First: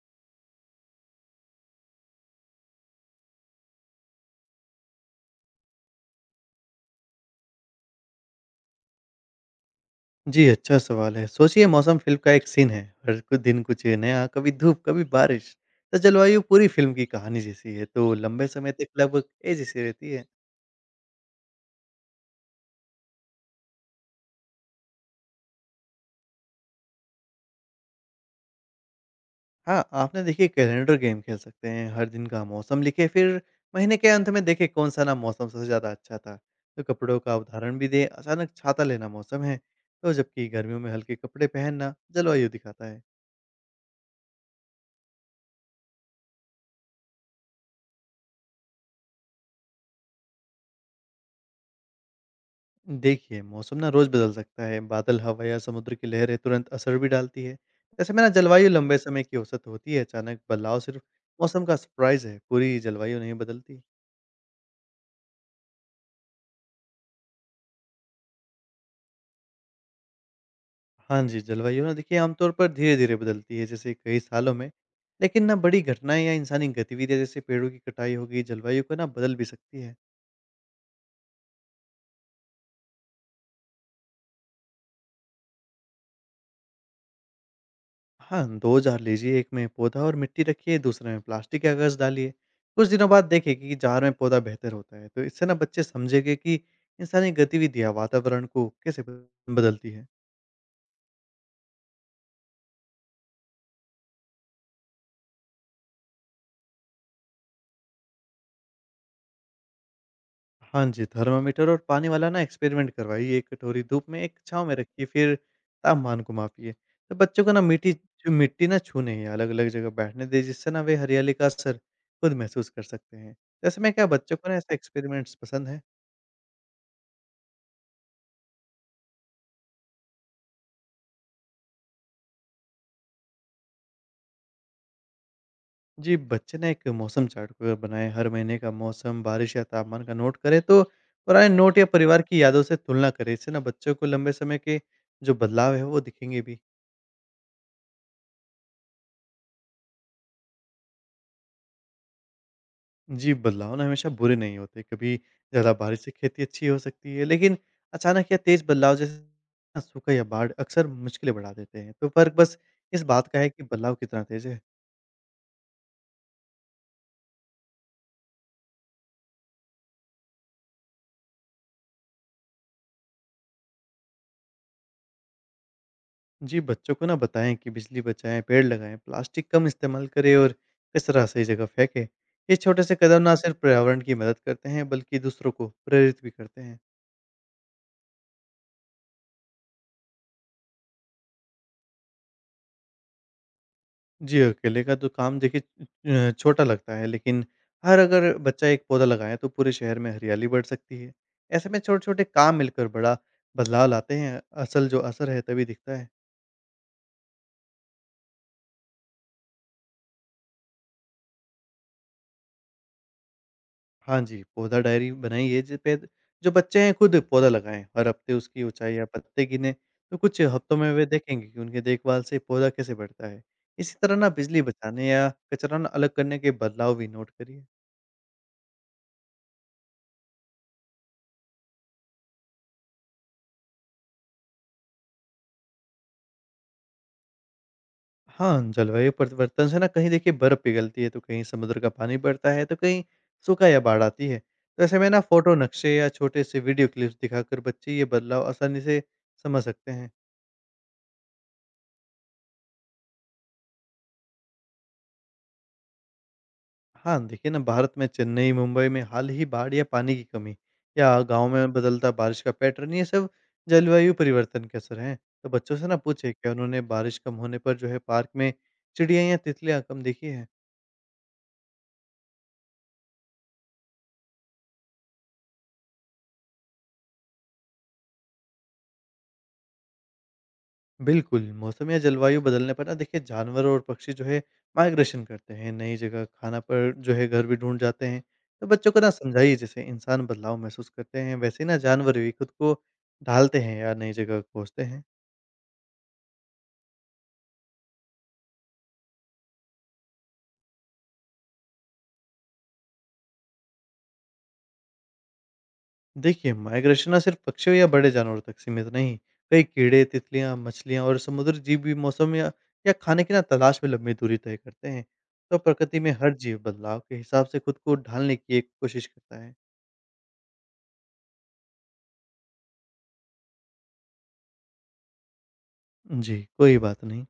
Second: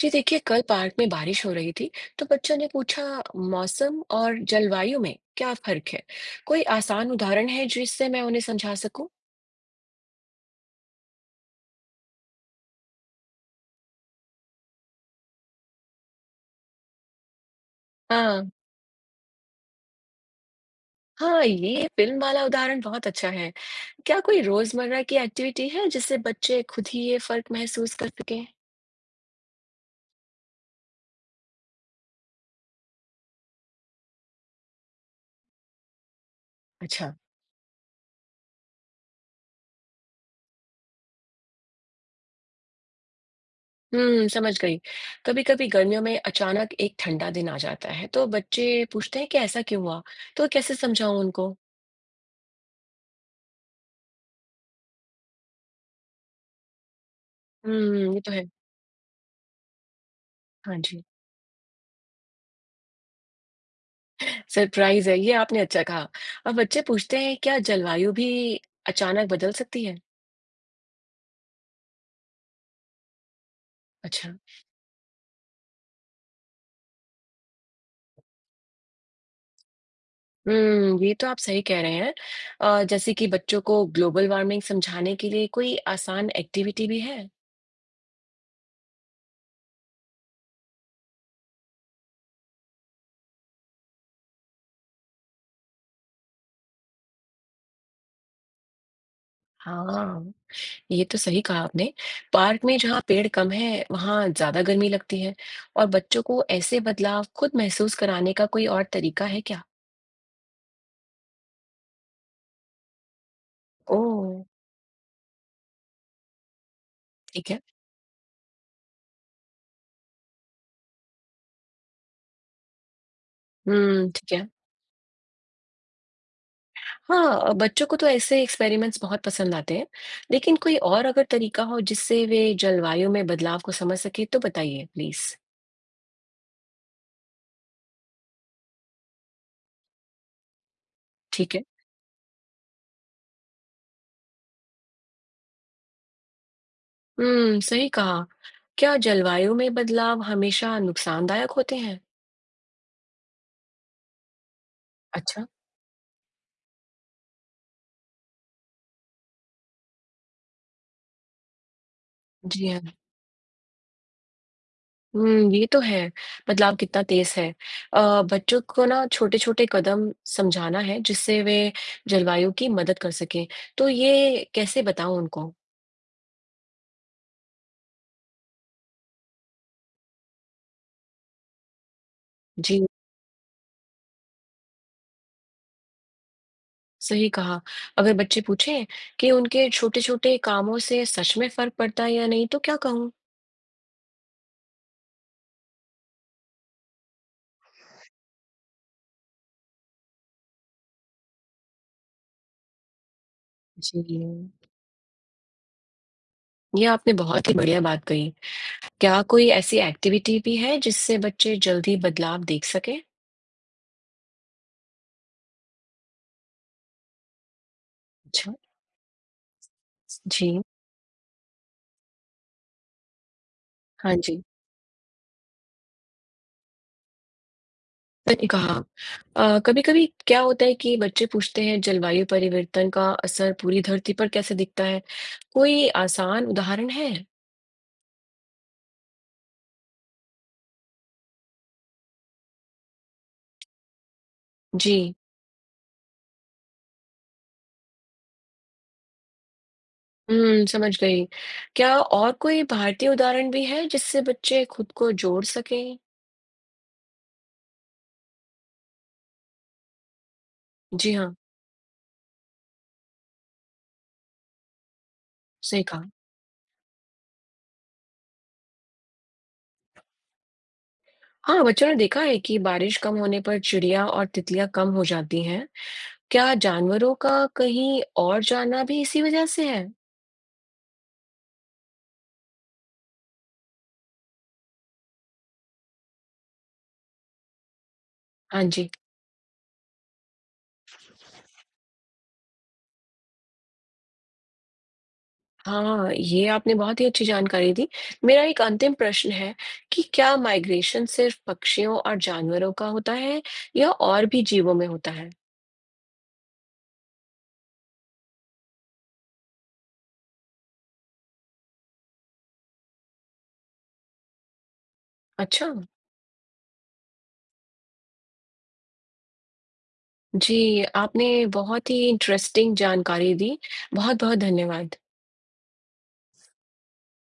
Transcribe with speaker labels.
Speaker 1: जी देखिए, कल पार्क में बारिश हो रही थी, तो बच्चों ने पूछा मौसम और जलवायु में क्या फर्क है। कोई आसान उदाहरण है जिससे मैं उन्हें समझा सकूं।
Speaker 2: जी, अच्छा सवाल है। सोचिए मौसम फ़िल्म का एक सीन है। हर कु दिन कुछ नया, कभी धूप, कभी बारिश। तो जलवायु पूरी फ़िल्म की कहानी जैसी है, तो लंबे
Speaker 1: हाँ,
Speaker 2: समय तक लगभग ए जैसी रहती है।
Speaker 1: हाँ, ये फिल्म वाला उदाहरण बहुत अच्छा है। क्या कोई रोजमर्रा की एक्टिविटी है जिससे बच्चे खुद ही ये फर्क महसूस कर सके।
Speaker 2: हाँ, आपने देखिए कैलेंडर गेम खेल सकते हैं। हर दिन का मौसम लिखें, फिर महीने के अंत में देखें कौन-सा ना मौसम सबसे ज़्यादा अच्छा था। तो
Speaker 1: अच्छा।
Speaker 2: कपड़ों का उदाहरण भी दें, अचानक छाता लेना मौसम है, तो जबकि गर्मियों में हल्के कपड़े पहनना जलवायु दिखाता है।
Speaker 1: हम्म, समझ गई। कभी कभी गर्मियों में अचानक एक ठंडा दिन आ जाता है, तो बच्चे पूछते हैं कि ऐसा क्यों हुआ। तो कैसे समझाऊं उनको।
Speaker 2: देखिए, मौसम ना रोज़ बदल सकता है। बादल, हवा या समुद्र की लहरें तुरंत असर भी डालती है।
Speaker 1: हम्म,
Speaker 2: ऐसे
Speaker 1: ये
Speaker 2: में ना
Speaker 1: तो है।
Speaker 2: जलवायु लंबे समय की औसत होती है। अचानक
Speaker 1: हाँ
Speaker 2: बदलाव
Speaker 1: जी।
Speaker 2: सिर्फ मौसम का सरप्राइज़ है, पूरी जलवायु नहीं बदलती।
Speaker 1: सरप्राइज है, ये आपने अच्छा कहा। अब बच्चे पूछते हैं क्या जलवायु भी अचानक बदल सकती है?
Speaker 2: हाँ जी, जलवायु ना देखिए आमतौर पर धीरे-धीरे बदलती है, जैसे कई
Speaker 1: अच्छा।
Speaker 2: सालों में। लेकिन ना बड़ी घटनाएँ या इंसानी गतिविधियाँ जैसे पेड़ों की कटाई हो गई, जलवायु को ना बदल भी सकती है।
Speaker 1: हुँ, ये तो आप सही कह रहे हैं। अ, जैसे कि बच्चों को ग्लोबल वार्मिंग समझाने के लिए कोई आसान एक्टिविटी भी है?
Speaker 2: हाँ, 2 जार लीजिए, एक में पौधा और मिट्टी रखिए, दूसरे में प्लास्टिक या कागज़ डालिए। कुछ दिनों बाद देखिए कि जार में पौधा बेहतर होता है, तो इससे ना बच्चे समझेंगे कि इंसानी गतिविधियाँ वातावरण को कैसे बदलती है।
Speaker 1: हाँ, ये तो सही कहा आपने। पार्क में जहाँ पेड़ कम है, वहाँ ज़्यादा गर्मी लगती है, और बच्चों को ऐसे बदलाव खुद महसूस कराने का कोई और तरीका है क्या?
Speaker 2: हाँ जी, थर्मामीटर और पानी वाला ना एक्सपेरिमेंट करवाइए, 1 कटोरी धूप में,
Speaker 1: ओह!
Speaker 2: 1 छाँव में रखिए, फिर तापमान को मापिए। तो बच्चों
Speaker 1: ठीक
Speaker 2: को
Speaker 1: है।
Speaker 2: ना मीठी जो मिट्टी ना छूने या अलग-अलग जगह बैठने दें, जिससे ना वे हरियाली का असर खुद महसूस कर सकते हैं। तो ऐसे में क्या
Speaker 1: हुँ, ठीक
Speaker 2: बच्चों
Speaker 1: है।
Speaker 2: को ना ऐसे एक्सपेरिमेंट्स पसंद हैं?
Speaker 1: हाँ, अ, बच्चों को तो ऐसे एक्सपेरिमेंट्स बहुत पसंद आते हैं, लेकिन कोई और अगर तरीका हो जिससे वे जलवायु में बदलाव को समझ सके, तो बताइए प्लीज।
Speaker 2: जी, बच्चे ने एक मौसम चार्ट ब बनाए, हर महीने का मौसम, बारिश या तापमान का नोट करें, तो
Speaker 1: ठीक
Speaker 2: पुराने
Speaker 1: है।
Speaker 2: नोट या परिवार की यादों से तुलना करें। इससे ना बच्चों को लंबे समय के जो बदलाव है, वो दिखेंगे भी।
Speaker 1: हम्म, सही कहा। क्या जलवायु में बदलाव हमेशा नुकसानदायक होते हैं?
Speaker 2: जी, बदलाव ना हमेशा बुरे नहीं होते, कभी
Speaker 1: अच्छा।
Speaker 2: ज़्यादा बारिश से खेती अच्छी हो सकती है, लेकिन अचानक या तेज़ बदलाव जैसे सूखा या बाढ़ अक्सर मुश्किलें बढ़ा देते हैं। तो फ़र्क बस
Speaker 1: जी हाँ।
Speaker 2: इस बात का है कि बदलाव कितना तेज़ है।
Speaker 1: हम्म, ये तो है। बदलाव कितना तेज है। अ, बच्चों को ना छोटे छोटे कदम समझाना है जिससे वे जलवायु की मदद कर सकें। तो ये कैसे बताऊं उनको।
Speaker 2: जी, बच्चों को ना बताएँ कि बिजली बचाएँ, पेड़ लगाएँ, प्लास्टिक कम इस्तेमाल करें और कचरा सही जगह फेंकें। ये छोटे
Speaker 1: जी।
Speaker 2: से कदम ना सिर्फ पर्यावरण की मदद करते हैं, बल्कि दूसरों को प्रेरित भी करते हैं।
Speaker 1: सही कहा। अगर बच्चे पूछें कि उनके छोटे-छोटे कामों से सच में फ़र्क पड़ता है या नहीं, तो क्या कहूँ?
Speaker 2: जी, अकेले का तो काम देखिए छोटा लगता है, लेकिन हर अगर बच्चा एक पौधा लगाए, तो पूरे शहर में हरियाली बढ़ सकती है। ऐसे में छोटे-छोटे काम मिलकर बड़ा बदलाव
Speaker 1: जी।
Speaker 2: लाते हैं। असल जो असर है, तभी दिखता है।
Speaker 1: ये आपने बहुत ही बढ़िया बात कही। क्या कोई ऐसी एक्टिविटी भी है जिससे बच्चे जल्दी बदलाव देख सकें?
Speaker 2: हाँ जी, पौधा डायरी बनाइए जिस पे जो बच्चे हैं खुद पौधा लगाएँ, हर हफ्ते
Speaker 1: अच्छा।
Speaker 2: उसकी ऊँचाई या पत्ते गिनें, तो कुछ
Speaker 1: जी।
Speaker 2: हफ्तों में वे देखेंगे कि उनकी देखभाल से पौधा कैसे बढ़ता है। इसी
Speaker 1: हाँ
Speaker 2: तरह ना
Speaker 1: जी,
Speaker 2: बिजली बचाने या कचरा ना अलग करने के बदलाव भी नोट करिए।
Speaker 1: सही कहा। अ, कभी-कभी क्या होता है कि बच्चे पूछते हैं जलवायु परिवर्तन का असर पूरी धरती पर कैसे दिखता है? कोई आसान उदाहरण है?
Speaker 2: हाँ, जलवायु परिवर्तन से ना कहीं देखिए बर्फ़ पिघलती है, तो कहीं समुद्र का पानी बढ़ता है, तो कहीं सूखा या बाढ़ आती है। तो ऐसे में
Speaker 1: जी।
Speaker 2: ना फ़ोटो, नक्शे या छोटे से वीडियो क्लिप्स दिखाकर बच्चे ये बदलाव आसानी से समझ सकते हैं।
Speaker 1: हुँ, समझ गई। क्या और कोई भारतीय उदाहरण भी है जिससे बच्चे खुद को जोड़ सकें?
Speaker 2: हाँ, देखिए ना भारत में चेन्नई, मुंबई में हाल ही बाढ़ या पानी की कमी
Speaker 1: जी
Speaker 2: या
Speaker 1: हाँ,
Speaker 2: गाँव में बदलता बारिश का पैटर्न ये सब जलवायु परिवर्तन के असर हैं। तो बच्चों
Speaker 1: सही
Speaker 2: से ना
Speaker 1: कहा।
Speaker 2: पूछे क्या उन्होंने बारिश कम होने पर जो है पार्क में चिड़िया या तितलियाँ कम देखी है?
Speaker 1: हाँ, बच्चों ने देखा है कि बारिश कम होने पर चिड़िया और तितलियाँ कम हो जाती हैं। क्या जानवरों का कहीं और जाना भी इसी वजह से है?
Speaker 2: बिल्कुल, मौसम या जलवायु बदलने पर ना देखिए जानवर और पक्षी जो है माइग्रेशन करते हैं, नई जगह खाना पर जो है घर भी ढूँढ जाते हैं।
Speaker 1: हाँ
Speaker 2: तो
Speaker 1: जी।
Speaker 2: बच्चों को ना समझाइए जैसे इंसान बदलाव महसूस करते हैं वैसे ही ना जानवर भी खुद को ढालते हैं या नई जगह खोजते हैं।
Speaker 1: हाँ, ये आपने बहुत ही अच्छी जानकारी दी। मेरा एक अंतिम प्रश्न है कि क्या माइग्रेशन सिर्फ़ पक्षियों और जानवरों का होता है या और भी जीवों में होता है?
Speaker 2: देखिए, माइग्रेशन ना सिर्फ़ पक्षियों या बड़े जानवरों तक सीमित नहीं। कई कीड़े, तितलियाँ, मछलियाँ और समुद्री जीव भी मौसम या खाने की ना तलाश में लंबी दूरी तय करते हैं। तो
Speaker 1: अच्छा।
Speaker 2: प्रकृति में हर जीव बदलाव के हिसाब से खुद को ढालने की एक कोशिश करता है।
Speaker 1: जी, आपने बहुत ही इंटरेस्टिंग जानकारी दी। बहुत-बहुत धन्यवाद।
Speaker 2: जी, कोई बात नहीं।